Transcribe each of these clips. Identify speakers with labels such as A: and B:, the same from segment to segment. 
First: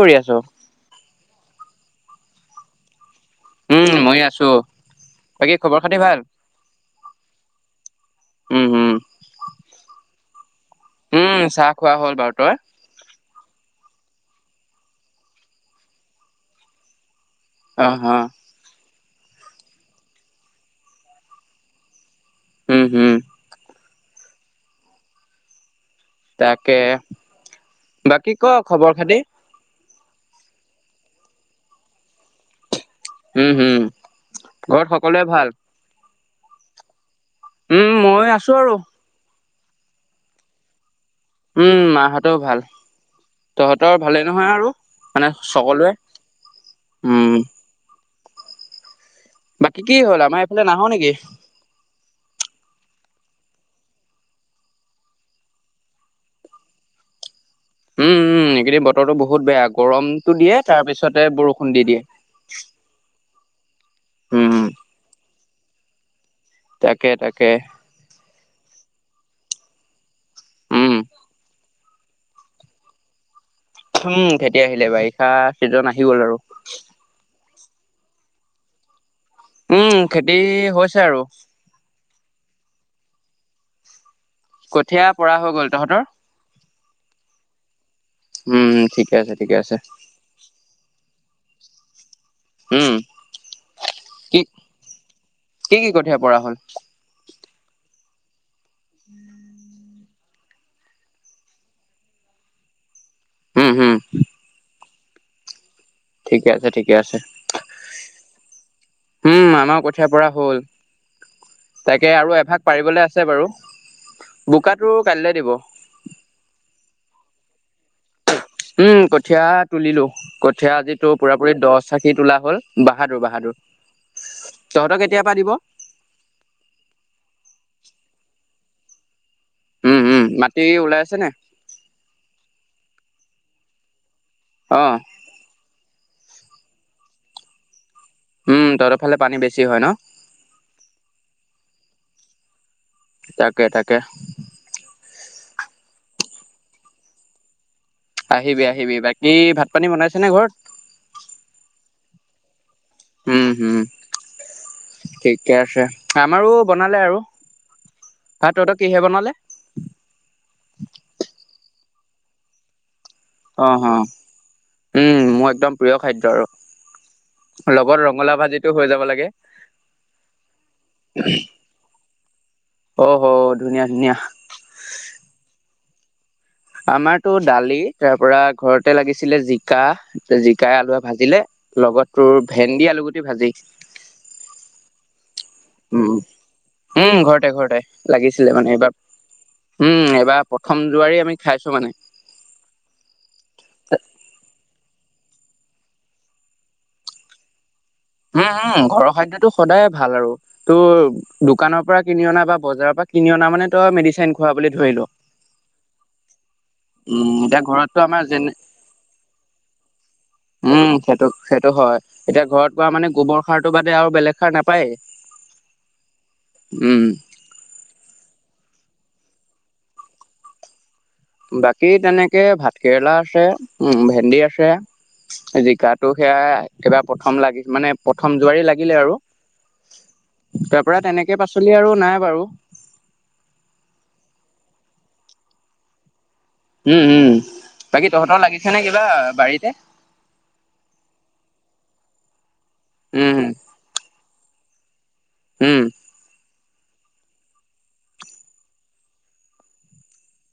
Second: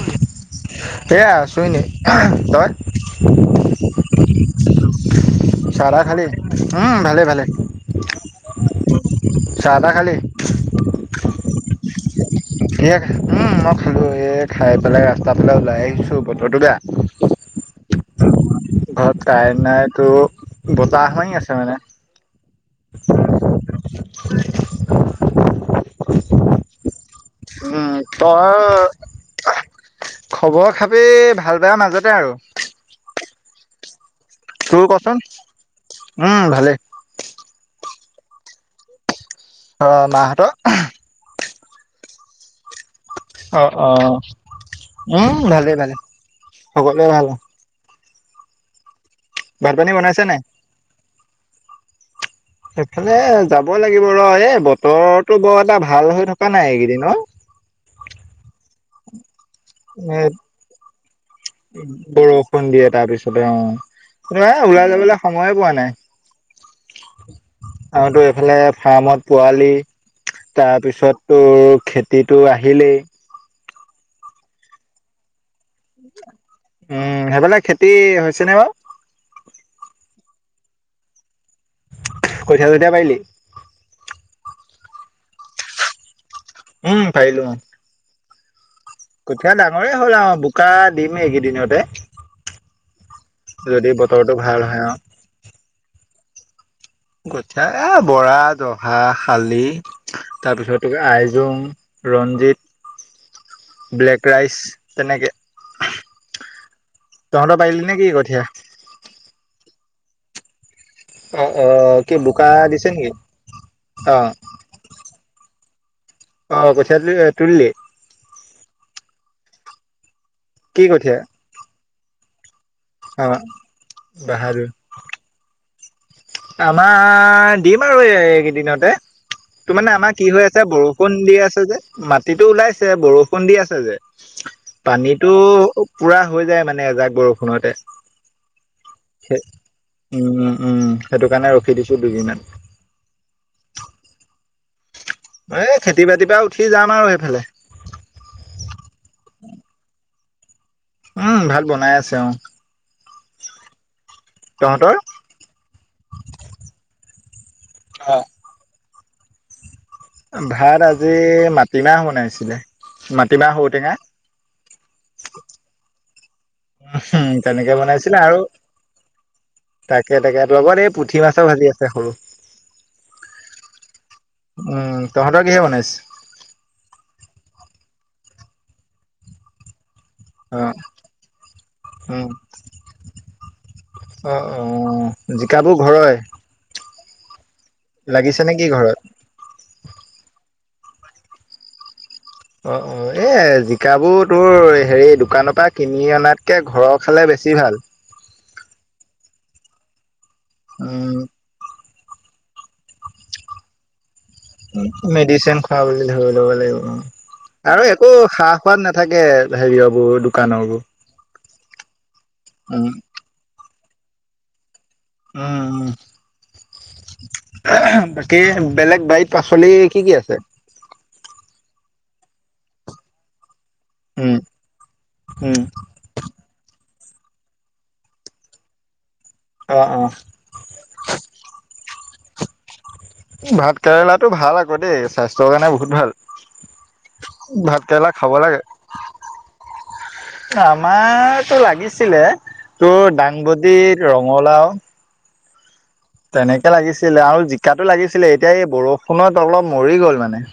A: কৰি আছ?
B: এয়া আছোঁ তই
A: উম মই আছো বাকী খবৰ খাতি
B: চাধা
A: ভাল
B: খালি, উম ভালে ভালে
A: উম হম
B: চাহাদা খালি [unintelligible]
A: উম চাহ খোৱা হ'ল ভাত
B: এ [unintelligible] উম মই খালো, এই খাই পেলাই ৰাস্তা পালে ওলাই আহিছো বতৰটো বেয়া।
A: অ', অ'।
B: ঘৰত কাৰেণ্ট নাই তো বতাহ মাৰি আছে মানে,
A: হম, হম।
B: [unintelligible]
A: তাকে,
B: উম
A: বাকী
B: তই
A: ক খবৰ খাতি।
B: খবৰ খাপি ভাল বায় মাজতে আৰু [unintelligible]
A: উম, হম, ঘৰত
B: তোৰ কচোন
A: সকলোৰে ভাল?
B: উম, ভালে।
A: উম, মই আছো আৰু,
B: অ মাহঁতৰ [inaudible]
A: উম মাৰ হতোওঁ ভাল।
B: অ অ
A: তহঁতৰ ভালে নহয় আৰু, মানে সকলোৱে।
B: হ'বলে ভাল
A: উম
B: [unintelligible] [unintelligible] ভাত
A: বাকী
B: পানী
A: কি
B: বনাইছে
A: হ'ল
B: নাই
A: আমাৰ এইফালে নাহ নেকি।
B: এইফালে যাব লাগিব ৰ এ বতৰটো বৰ এটা ভাল হৈ থকা নাই এইকেইদিন [inaudible]
A: উম, উম কিদিন বতৰটো বহুত বেয়া
B: এ
A: গৰমতটো দিয়ে তাৰ পিছতে বৰষুণ দি দিয়ে
B: বৰষুণ দিয়ে
A: [unintelligible]
B: অ তাৰপিছতে কিন্তু
A: উম
B: এই ওলাই যাবলৈ সময়ে পোৱা নাই।
A: তাকে তাকে
B: আৰু তো এইফালে ফাৰ্মত পোৱালি
A: উম
B: তাৰপিছত তোৰ [unintelligible] খেতিটো আহিলেই
A: উম খেতি আহিলে বাৰিষা চিজন আহি গল আৰু [inaudible]
B: উম সেইফালে খেতি হৈছে নে বাৰু,
A: উম, খেতি হৈছে আৰু
B: কঠীয়া-চঠীয়া পাৰিলি?
A: কঠীয়া পৰা হৈ গ'ল, তহঁতৰ?
B: উম, পাৰিলোঁ, অ'।
A: উম। ঠিকে আছে
B: কঠীয়া
A: ঠিকে আছে
B: ডাঙৰেই হ'ল আৰু বোকা দিম এইকেইদিনতে
A: উম।
B: যদি বতৰটো
A: কি
B: ভাল হয় আৰু
A: কি, কি কঠীয়া পৰা হ'ল?
B: কঠীয়া এ, বৰা, জহা, শালি তাৰপিছতে, এই আইজোং, ৰঞ্জিত,
A: উম হম
B: ব্লেক ৰাইচ তেনেকে
A: ঠিকে আছে ঠিকে আছে
B: তহঁতৰ পাৰিলি নে কি কঠীয়া
A: উম আমাৰ ক কথিয়া পৰা হ'ল।
B: অ অ
A: তাকে
B: কি
A: আৰু
B: বোকা
A: এভাগ
B: দিছে
A: পাৰিবলে
B: নেকি
A: আছে বাৰু
B: অ
A: বোকাটো। কাইলে দিব।
B: অ কঠীয়া তুলি তুলিলি।
A: উম কঠীয়া তুলিলো কঠিয়া
B: কি
A: আজি টোৰ
B: কঠীয়া
A: পুৰা পুৰি দহ চাখি তোলা হ'ল। বাহাদুৰ
B: অ
A: বাহাদুৰ
B: বাহাদুৰ
A: তহঁতৰ কেতিয়া পৰা দিব।
B: আমাৰ দিম আৰু এই এইকেইদিনতে। তোৰ মানে
A: উম
B: আমাৰ
A: উম
B: কি হৈ আছে
A: মাটি ওলাই
B: বৰষুণ
A: নে
B: দি আছে যে মাটিতো ওলাইছে বৰষুণ দি আছে যে।
A: অ
B: পানীটো পুৰা হৈ যায় মানে এজাক বৰষুণতে।
A: উম তহঁতৰ ফালে পানী বেছি হয় ন
B: উম উম, সেইটো ৰখি দিছো দুইদিনমান।
A: তাকে তাকে
B: এ খেতি বাতিৰ পৰা উঠি যাম আৰু সেইফালে।
A: আহিবি আহিবি বাকী ভাত পানী বনাইছেনে ঘৰত।
B: উম ভাত বনাই আছে অ,
A: উম হুম,
B: তহঁতৰ
A: ঠিকে আছে আমাৰো বনালে আৰু ভাত তহঁতক, কিহে বনালে।
B: ভাত আজি [unintelligible] বনাইছিলে। মাটিমাহ
A: অ হ
B: ঔটেঙা
A: উম মোৰ একদম প্ৰিয় খাদ্য আৰু
B: উ তেনেকে
A: লগত
B: বনাইছিলে
A: ৰঙালাও
B: আৰু
A: ভাজিটো হৈ যাব লাগে
B: তাকে তাকে লগত এই পুঠি মাছৰ ভাজি আছে সৰু, উম
A: অ হ ধুনীয়া ধুনীয়া
B: তহঁতৰ কিহে বনাইছে।
A: আমাৰতো দালি তাৰ পৰা ঘৰতে লাগিছিলে জিকা।
B: অ',
A: জিকাই আলুুৱে ভাজিলে লগত
B: উম,
A: তোৰ ভেন্দি আলুগুটি ভাজি।
B: অ', অ', জিকাবোৰ ঘৰৰে?
A: উম উম, ঘৰতে-ঘৰতে
B: লাগিছে নে
A: লাগিছিলে
B: কি
A: মানে এইবাৰ।
B: ঘৰত?
A: উম এইবাৰ প্ৰথম যোৱাৰি আমি খাইছো মানে
B: অ অ এ জিকাবোৰ তোৰ হেৰি দোকানৰ পৰা কিনি অনাতকে ঘৰৰ খালে বেছি ভাল
A: উম উম ঘৰৰ খাদ্যটো সদায়ে ভাল আৰু তোৰ
B: উম,
A: দোকানৰ পৰা কিনি অনা বা বজাৰৰ পৰা কিনি অনা মানে তই মেডিচিন খোৱা বুলি ধৰি ল
B: মেডিচিন খোৱা বুলি ধৰি ল'ব লাগিব অ
A: উম এতিয়া
B: আৰু
A: ঘৰততো
B: একো
A: আমাৰ
B: সা
A: যেনে
B: সোৱাদ নাথাকে হেৰিয়াবোৰ দোকানৰ বোৰ
A: উম, সেইটো সেইটো হয় এতিয়া ঘৰত ৰোৱা মানে গোবৰ সাৰটো বাদে আৰু বেলেগ সাৰ না [unintelligible]
B: উম উম বাকী বেলেগ বাৰীত পাচলি কি কি আছে
A: বাকী তেনেকে ভাত কেৰেলা আছে উম, ভেন্দি আছে,
B: উম,
A: জিকাটো সেয়াই এইবাৰ প্ৰথম লাগি মানে প্ৰথম যোৱাৰী লাগিলে আৰু।
B: অ', অ',
A: তাৰ পৰা তেনেকে আৰু পাচলি আৰু নাই বাৰু।
B: ভাত কেৰেলাটো ভাল আকৌ দেই, স্বাস্থ্যৰ কাৰণে বহুত ভাল।
A: উম, উম,
B: ভাত কেৰেলা
A: বাকী
B: খাব
A: তহঁতৰ
B: লাগে।
A: লাগিছেনে কিবা বাৰীতে?
B: আমাৰতো লাগিছ ছিলে তোৰ
A: উম,
B: দাংবদী, ৰঙালাও।
A: উম।
B: তেনেকে লাগিছিলে আৰু জিকাটো লাগিছিলে, এতিয়া এই বৰষুণত অলপ মৰি গ'ল মানে।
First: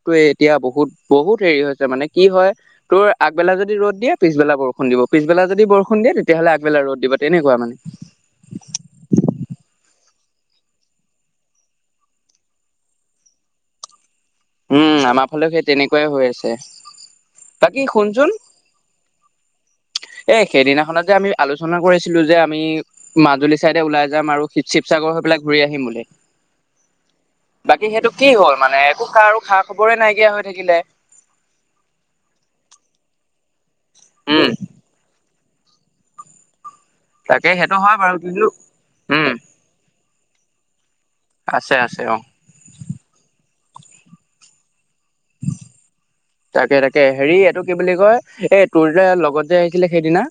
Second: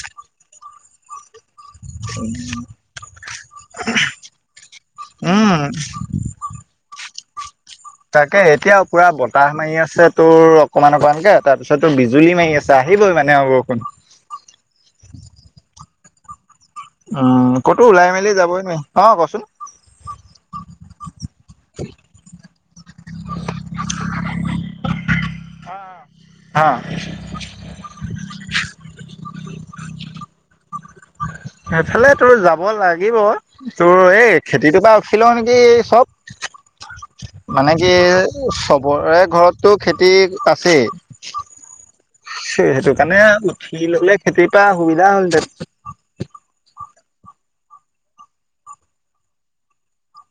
A: টোৱে এতিয়া বহুত, বহুত হেৰি হৈ ছে, মানে কি হয়, তোৰ আগবেলা যদি ৰ'দ দিয়ে, পিছবেলা বৰষুণ দিব, পিছবেলা
B: উম
A: যদি বৰষুণ দিয়ে, তেতিয়াহ'লে আগবেলা ৰ'দ দিব তেনেকুৱা মানে।
B: তাকে এতিয়া পুৰা বতাহ মাৰি আছে, তোৰ অকমান অকমানকে তাৰপিছত তোৰ বিজুলী মাৰি আছে আহ দিবই মানে আৰু বৰষুণ।
A: উম' আমাৰ ফালেও সেই তেনেকুৱাই হৈ আছে।
B: উম কতো ওলাই মেলি যাবই নোৱাৰি অ' কচোন।
A: স্ত। এ সেইদিনাখনত যে আমি আলোচনা কৰিছিলো যে আমি মাজুলী চাইডে ওলাই যাম আৰুি শিৱ- শিৱসাগৰ। গৈ পেলাই ঘূৰি আহিম বুলি।
B: অ'।
A: বাকী সেইটো কি হ'ল মানে একো খা আৰু খা খবৰে নাইকিয়া হৈ থাকিলে।
B: সেইফালে তোৰ যাব লাগিব তোৰ এই
A: উম
B: খেতিটোৰ পা উঠিলও নেক। কি
A: তাকে
B: চব মানে
A: সেইটো
B: কি
A: হয় বাৰু কিন্তু
B: চবৰে
A: উম
B: ঘৰতো খেত। তিক আছেই।
A: আছে, আছে। অ
B: সেইটো কাৰণে উঠি ললে খেতিৰ পৰা সুবিধা হ'লহেঁতেন।
A: তাকে তাকে হেৰি এইটো কি বুলি কয়, এই তোৰ যে লগত যে আহিছিলে সেইদিনা।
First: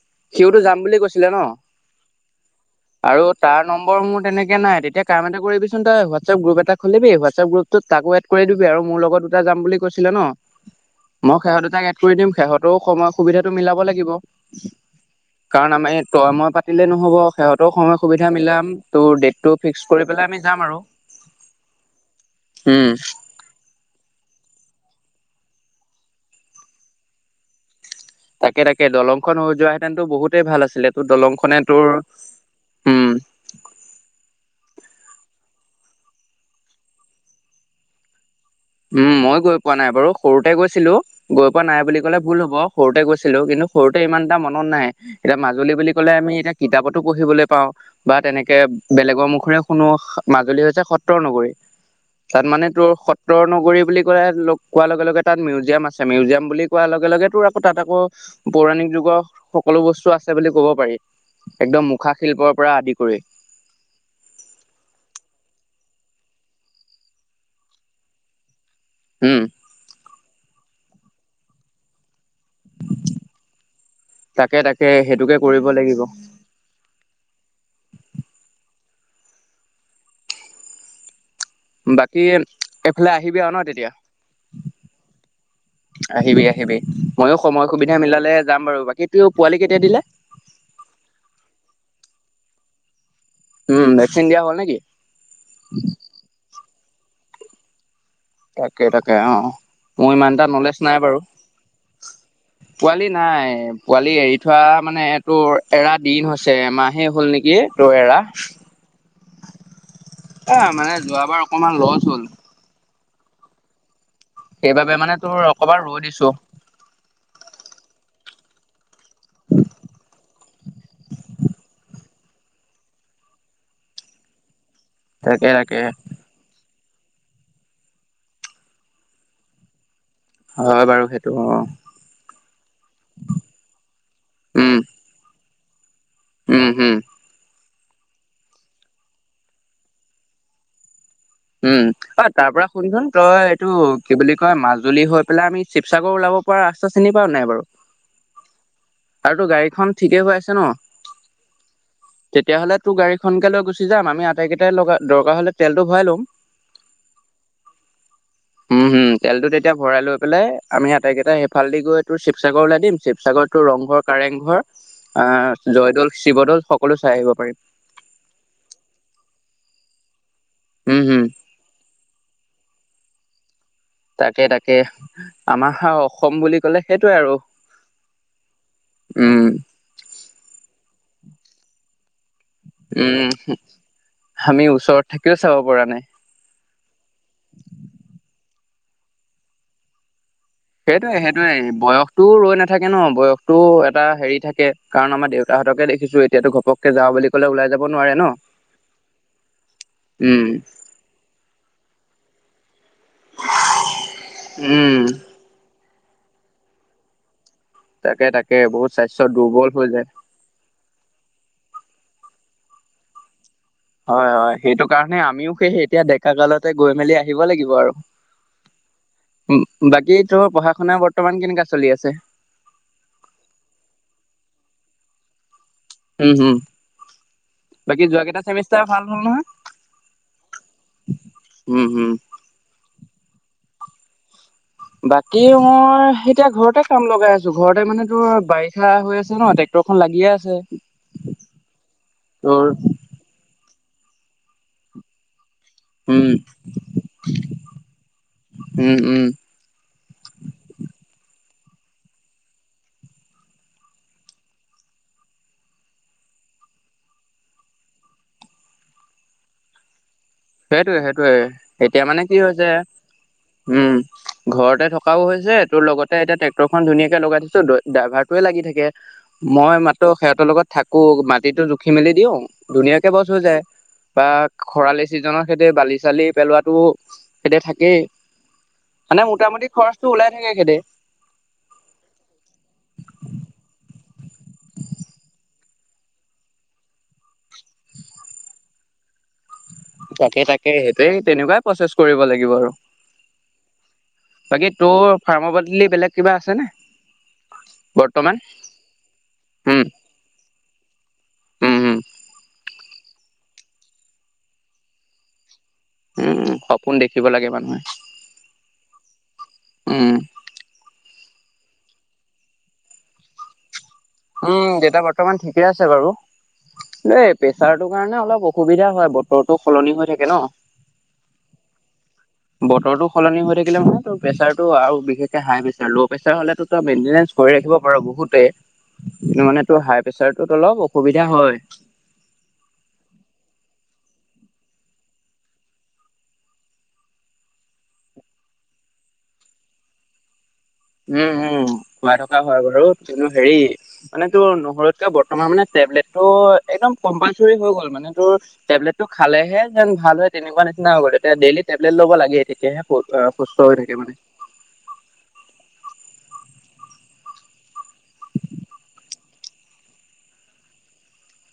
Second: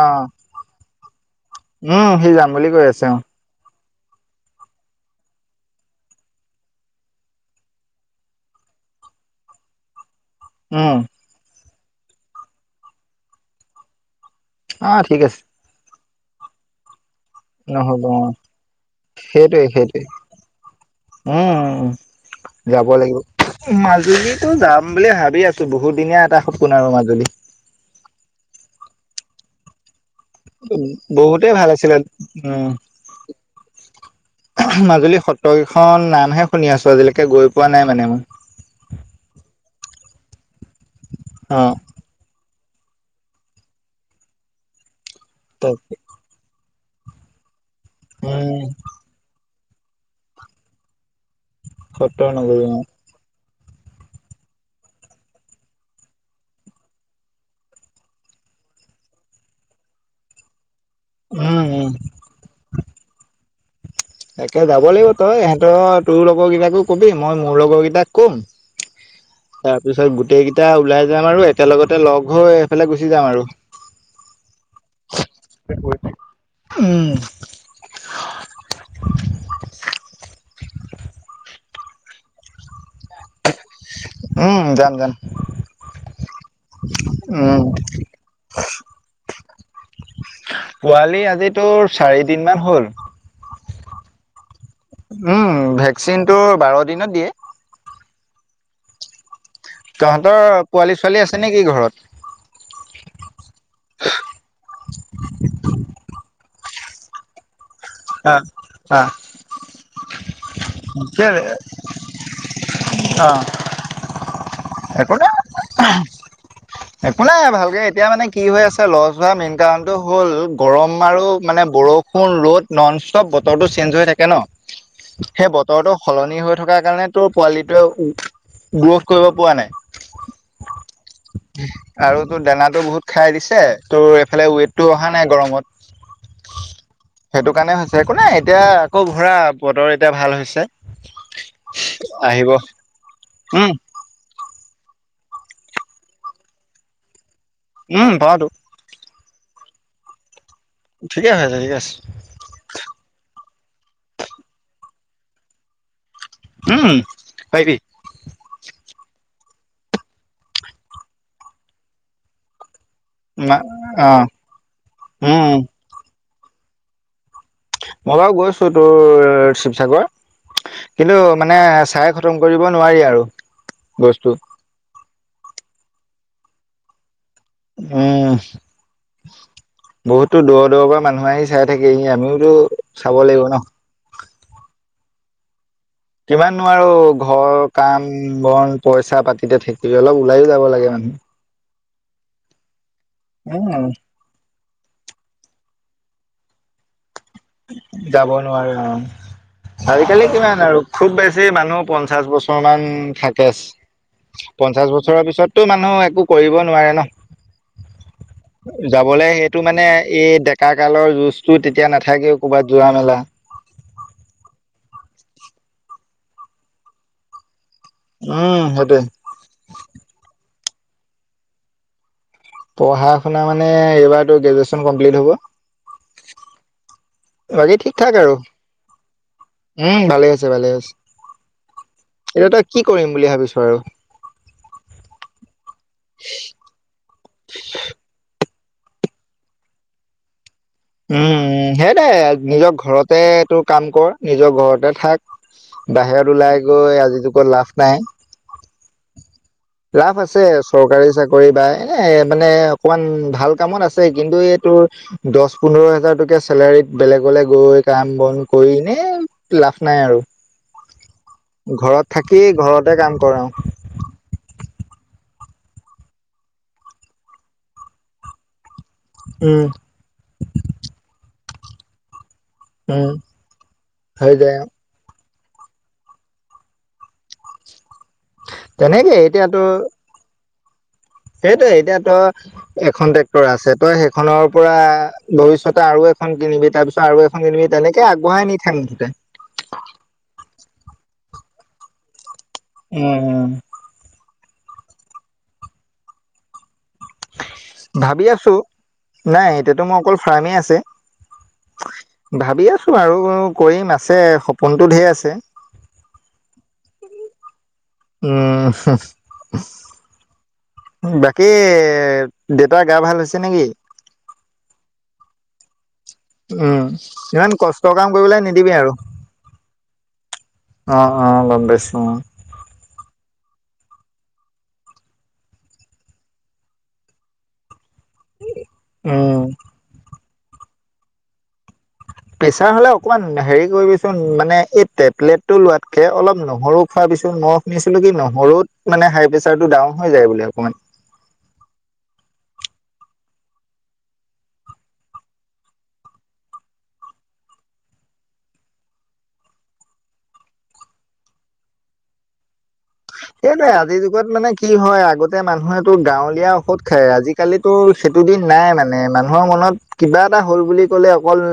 B: অ',
A: সিওতো যাম বুলি কৈছিলে ন'
B: উম, সি যাম বুলি কৈ আছে অ',
A: আৰু তাৰ। নম্বৰ মোৰ তেনেকে নাই, তেতিয়া কাম এটা কৰিবিচোন তই হোৱাটছাপ গ্ৰুপ এটা খুলিবি, হোৱাটছাপ গ্ৰুপটোত তাকো এড কৰি দিবি। আৰু মোৰ লগত দুটা যাম বুলি কৈছিলে ন
B: উম,
A: মই সেহঁত দুটাক এড কৰি দিম, সেহঁতও সময় সুবিধাটো মিলাব লাগিব।
B: অ' ঠিক আছে।
A: কাৰণ আমি তই মই পাতিলে নহ'ব। সিহঁতেও সময়
B: নহ'ব
A: সুবিধা
B: অ'।
A: মিলাম শ, তোৰ ডেটটো
B: সেইটোৱে
A: ফিক্স
B: সেইটোৱে
A: কৰি পেলাই আমি যাম আৰু।
B: উম, যাব
A: উম
B: লাগিব [unintelligible] মাজুলি। তো যাম বুলি ভাবি আছো বহুতদিনীয়া এটা সপোন আৰু মাজুলী।
A: তাকে তাকে দলংখন হৈ যোৱা হেতেনতু বহুত তে ভাল আছিলে তোৰ
B: বহুতেই
A: দলংখনে
B: ভাল
A: তোৰ
B: আছিলে
A: উম'।
B: অহ মাজুলী সত্ৰকেইখন নামহে শুনি আছো, আজিলৈকে গৈ পোৱা নাই মানে মই।
A: উম, মই গৈ পোৱা নাই বাৰু সৰুতে গৈছিলোঁ, গৈ পোৱা
B: অ',
A: নাই বুলি ক'লে ভুল হ'ব। সৰুতে গৈছিলোঁ, কিন্তু সৰুতে ইমান এটা মনত নাই, এতিয়া মাজুলী বুলি
B: তাকে
A: ক'লে আমি এতিয়া কিতাপতো পঢ়িবলৈ পাওঁ, বা তেনেকে
B: উম,
A: বেলেগৰ মুখেৰে শুনোঁ, মাজুলী হৈছে সত্ৰৰ নগৰী।
B: সত্ৰৰ নগৰী অ'।
A: সত্ৰৰ নগৰী বুলি ক'লে কোৱাৰ লগে, লগে তাত মিউজিয়াম আছে, মিউজিয়াম বুলি কোৱাৰ লগে, লগে তোৰ আকৌ তাত আকৌ পৌৰাণিক যুগৰ সকলো বস্তু আছে বুলি ক'ব পাৰি।
B: উম, উম।
A: একদম মুখা শিল্পৰ পৰা আদি কৰি।
B: তাকে যাব লাগিব তই এহঁতৰ তোৰ লগৰ কিটাকো কবি, মই মোৰ লগৰ কিটাক ক'ম।
A: উম
B: তাৰ পিছত গোটেই গিটা ওলাই যাম আৰু একেলগতে লগ হৈ এইফালে গুচি যাম আৰু।
A: তাকে, তাকে সেটোকে কৰিব লাগিব।
B: উম,
A: বাকী এইফালে আহিবি আৰু ন তেতিয়া
B: উম, যাম যাম
A: আহিবি, আহিবি ময়ো
B: উম,
A: সময় সুবিধা মিলালে যাম বাৰু বাকী তো পোৱালি কেতিয়া দিলে [inaudible]
B: পোৱালি আজি তোৰ চাৰি দিন মান হ'ল
A: ভেকচিন দিয়া হ'ল নেকি
B: উম, ভেকচিনটো বাৰ দিনত দিয়ে
A: তাকে, তাকে অ', মোৰ ইমান
B: তহঁতৰ
A: এটা নলেজ
B: পোৱালি
A: নাই বাৰু
B: ছোৱালী আছে নেকি ঘৰত
A: পোৱালি নাই পোৱালি এৰি থোৱা মানে এইটো এৰা দিন হৈছে এমাহ সেই হ'ল নেকি তয় এৰা
B: অ', অ',
A: এ মানে
B: কেলে
A: যোৱাবাৰ অকমান লছ হ'ল
B: অ',
A: সেইবাবে মানে
B: একো নাই
A: তোৰ অকবাৰ ৰৈ দিছো
B: একো নাই ভালকে এতিয়া মানে কি হৈ আছে লছ হোৱা মেইন কাৰণটো হ'ল গৰম আৰু মানে বৰষুণ ৰ'দ ননষ্টপ বতৰটো চেঞ্জ হৈ থাকে ন
A: তাকে
B: সেই
A: তাকে
B: বতৰটো সলনি হৈ থক [unintelligible] কাৰণে তোৰ পোৱালিটোৱে গ্ৰঠ কৰিব পৰা নাই
A: হয়, বাৰু সেইটো অ',
B: আৰু তোৰ দানাটো বহুত খাই দিছে তোৰ এইফালে
A: উম
B: ৱেটতটো অহা নাই গৰমত
A: উম, হম।
B: সেইটো কাৰণে হৈছে একো নাই এতিয়া আকৌ ভৰা বতৰ এতিয়া ভাল হৈছে
A: উম, অ [unintelligible]
B: আহিব
A: পৰা শুনচোন তই এইটো
B: উম।
A: কি বুলি কয় মা [unintelligible] [unintelligible] হৈ পেলাই আমি শিৱসাগৰ ওলাব পৰা ৰাস্তা চিনি পাও নাই বাৰু
B: উম পাওঁতো
A: আৰু তো গাড়ীত এখন ঠিকে হৈ [unintelligible] [unintelligible]
B: ঠিকে আছে ঠিকে আছে
A: তেতিয়াহলে তোৰ গাড়ীখন লৈ গুচি যাম আমি আটাইকেইটা ল দৰকাৰ হ'লে তেলটো ভৱাই ল'ম।
B: উম, পাইবি।
A: হুম হুম তেলটো তেতিয়া ভৰাই লৈ পেলাই আমি আটাইকেইটা সেইফালদি গৈ তোৰ শিৱসাগৰ ওলাই দিম। শিৱসাগৰতো
B: অ
A: ৰংঘৰ-কাৰেংঘৰ
B: উম
A: আহ জয়দৌল-শিৱদৌল সকলো চাই আহিব পাৰিম।
B: মই বাৰু গৈছো তোৰ শিৱসাগৰ।
A: উম হুম
B: কিন্তু মানে চাই খতম কৰিব নোৱাৰি আৰু। বস্তু
A: তাকে তাকে আমাৰ আ অসম বুলি ক'লে সেইটোয়ে আও
B: উম।
A: উম।
B: বহুততো দূৰৰ দূৰৰ পৰা মানুহ আহি চাই থাকেহি। আমিও তো চাব
A: উম
B: লাগিব ন
A: আমি ওচৰত থাকিও চাব পৰা নাই
B: কিমাননো আৰু ঘৰ কাম-বন পইচা পাতিতে থাকিবি অলপ ওলাইও যাব লাগে মানুহ
A: সেইটোয়ে-সেইটোয়ে বয়সটোও ৰৈ নাথাকে ন' বয়সটো
B: উম
A: এটা হেৰি থাকে কাৰণ আমাৰ দেউতাহঁতকে দেখিছো এতিয়াতো ঘপককে যা বুলি ক'লে ওলাই নোৱাৰে ন
B: যাব নোৱাৰে অ, আজিকালি
A: উম
B: কিমান আৰু খুব বেছি মানুহ পঞ্চাশ বছৰ মান থাকে পঞ্চাশ
A: উম
B: বছৰৰ পিছতটো মানুহ এক একো কৰিব নোৱাৰে ন'।
A: তাকে তাকে বহুত স্বাস্থ্য
B: যাবলে সেইটো
A: দুৰ্বল
B: মানে
A: হৈ যায়
B: এই ডেকা কালৰ যোজ। [unintelligible] তেতিয়া নাথাকেও ক'বাত যোৱা মেলা
A: হয়-হয় সেইটো কাৰণে আমিও সেই এতিয়া ডেকা কালতে গৈ মেলি আহিব লাগিব আৰু।
B: উম সেইটোৱে
A: বাকীতো পঢ়া-শুনা বৰ্তমান কেনেকা চলি আছে।
B: পঢ়া-শুনা মানে এইবাৰতো গ্ৰেজুৱেশ্বন কমপ্লিট হ'ব।
A: উম, হম।
B: বাকী ঠিক ঠাক
A: যোৱা
B: আৰু
A: কেইটা চেমিষ্টাৰ ভাল হ'ল নহয়
B: উম, ভালে আছে -ভালে আছে।
A: উম হম
B: এতিয়া তই কি কৰিম বুলি ভাবিছো আৰু
A: বাকী মই এতিয়া ঘৰতে কাম লগাই আছো ঘৰতে মানে তোৰ বাই শা হৈ আছে ন ট্ৰেক্টৰ খন লাগিয়ে আছে
B: উম, সেইয়টাই
A: তোৰ
B: নিজৰ ঘৰতে তোৰ কাম কৰ নিজৰ ঘৰতে থাক।
A: উম
B: বাহিৰত ওলাই গৈ আজি যুগত লাভ নাই।
A: উম উম
B: লাভ আছে চৰকাৰী চাকৰি বা এনে মানে অকমান ভাল কামত আছে কিন্তু এইটো দহ পোন্ধৰ হেজাৰ টকীয়া চেলাৰী বেলেগলে গৈ কাম বন কৰিনে লাভ নাই আৰু।
A: সেইটোয়ে-সেইটোয়ে এতিয়া
B: ঘৰত
A: মানে কি
B: থাকি
A: হৈছে
B: ঘৰতে কাম কৰা
A: উম, ঘৰতে থকাও হৈছে তোৰ লগতে এতিয়া ট্ৰে্টৰখন ধুনীয়াকে লগাই থৈছে ড্ৰাইভাৰটোৱে লাগি থাকে
B: উম
A: মই মাত্ৰ সিহঁতৰ লগত থাকো মাটিতো জুখি মেলি দিওঁ ধুনীয়াকে
B: উম
A: বচ হৈ যায় বা
B: হৈ যায় আৰু
A: খৰালি সিজনৰ সেহতে বালি চালি পেলোৱাতো সিহঁতে থাকেই।
B: তেনেকে
A: মানে মোটামুটি খৰচটো ওলাই থাকেখেতে।
B: সেইটোয়ে এতিয়া তই এখন ট্ৰেক্টৰ আছে তই সেইখনৰ পৰা ভবিষ্যতে আৰু এখন কিনিবি তাৰপিছত আৰু এখন কিনিবি তেনেকে আগবঢ়াই নি থাক মুঠতে
A: এই সেইটোৱে তেনেকুৱাই প্ৰচেছ কৰিব লাগিব। আৰু
B: উম-উম।
A: বাকী তোৰ ফাৰ্ম পলি বেলেগ কিবা আছেনে।
B: ভাবি
A: বৰ্তমান
B: আছো নাই
A: উম
B: এতিয়াতো মোৰ অকল ফাৰ্মেই আছে।
A: উম উম
B: ভাবি আছো আৰু কৰিম আছে সপোনতটো ধেৰ আছে।
A: উম, সপোন দেখিব লাগে মানুহে।
B: উম, হমহ,
A: উম
B: বাকী দেউতা গা ভাল হৈছে নেকি
A: উম দেউতা বৰ্তমান ঠিকে আছে বাৰু
B: উম
A: দেই
B: ইমান কষ্ট
A: প্ৰেচাৰটো
B: কাম
A: কাৰণে
B: কৰিবলৈ
A: অলপ
B: নিদিবি
A: অসুবিধা
B: আৰু
A: হয় বতৰটো সলনি হৈ থাকে ন
B: অ', অ', গম পাইছো।
A: বতৰটো সলনি হৈ মানে ত প্ৰেছাৰতটো আৰু বিশেষকে হাই প্ৰেছাৰ ল' প্ৰেছাৰ হ'লেতো তই মেইনটেনেঞ্চ কৰি ৰাখিব পাৰো বহুতে কিন্তু
B: উম
A: মানে তটো হাই প্ৰেচাৰটোত অলপ অসুবিধা হয়।
B: প্ৰেছাৰ হলে অকমান হেৰি কৰিবিচোন মানে এই টেবলেটটো লোৱাতকে অলপ নহৰু খোৱা মই শুনিছিলো কি নহৰুত মানে হাই প্ৰেছাৰ টো ডাউন হৈ যায় বুলি অকণমান।
A: উম উম খুৱাই থকা হয় বাৰু কিন্তু হেৰি মানে তোৰ নহৰুৰতকে বৰ্তমান মানে বলেটো একম কম্পালচৰি হৈ গল মানে তোৰ টেবলেটটো খালেহে যেন ভাল হয় তেনেকুৱা। ডেইলি টেবলেট ল'ব লাগে তেতিয়াহে। সুস্থ
B: সেইটোৱে
A: হৈ থাকে
B: আজিৰ যুগত মানে কি হয় আগতে। মানুহেতো গাঁৱলীয়া ঔষধ খায় আজিকালিতো সেইটো দিন নাই মানে মানুহৰ মনত কিবা এটা বুলি কলে অকল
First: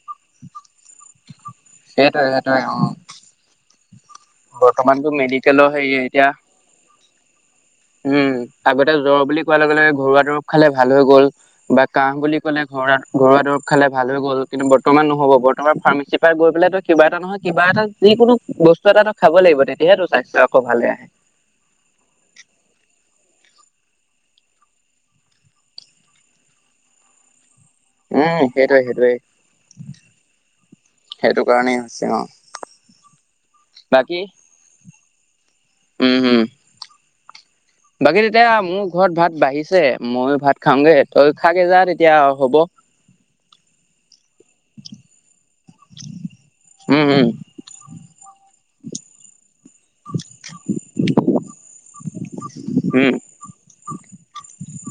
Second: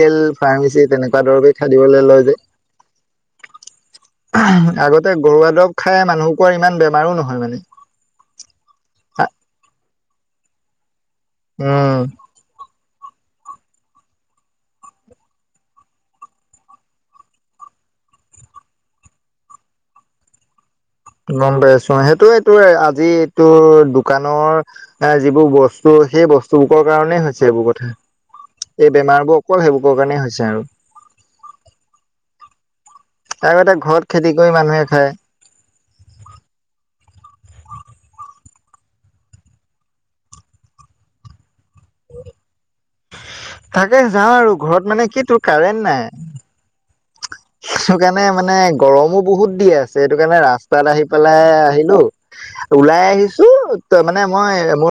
B: কেল ফাৰ্মেচী তেনেকুৱা দৰৱেই খাদিবলৈ লয়
A: সেইটোৱে
B: যায়।
A: সেইটোৱে অ বৰ্তমানতো
B: আগতে ঘৰুৱা
A: মেডিকেলৰ
B: দৰৱ
A: হেৰি
B: খাই
A: এতিয়া
B: মানুহ কোৱাৰ ইমান বেমাৰো নহয় মানে।
A: উম আগতে জ্বৰ বুলি কোৱাৰ লগে লগে ঘৰুৱা দৰৱ খালে ভাল হৈ। গ'ল বা
B: উম
A: কাহ বুলি ক'লে ঘৰত। ঘৰুৱা দৰৱ খালে ভাল হৈ গ'ল কিন্তু বৰ্তমান নহ'ব বৰ্তমান ফাৰ্মাচীৰ পৰা গৈ পেললে তটো কিবা এটা নহয় কিবা এটা। যি কোনো বস্তু এটা নো খাব লাগিব তেতিয়াহে স্বাস্থ্য আকৌ ভালে।
B: গম পাইছো সেইটো এইটো আজি এইটো দোকানৰ এ যিবোৰ বস্তু। সেই বস্তু বুকৰ কাৰণেই হৈছে এই বুত
A: উম সেইটোৱে
B: এই
A: সেইটোৱে
B: বেমাৰ বোৰ অকল সেইবোৰ কাৰণে হৈছে আৰু
A: সেইটো কাৰণেই হৈছে অ।
B: আগতে ঘৰত
A: বাকী
B: খেতি কৰি মানুহে
A: উম
B: খায়।
A: হম বাকী তেতিয়া মোৰ ঘৰত ভাত বাঢ়িছে ময়ো ভাত খাওঁগে তই। খাগে যা তেতিয়া হ'ব।
B: তাকে যাওঁ আৰু ঘৰত মানে কি তোৰ কাৰেণ্ট নাই।
A: উম উম
B: সেইটো কাৰণে মানে গৰমো বহুত দি আছে সণটো কাৰণে ৰাস্তাত আহি পেলাই আহিলো ওলাই
A: উম
B: আহিছো ত মানে মই মোৰ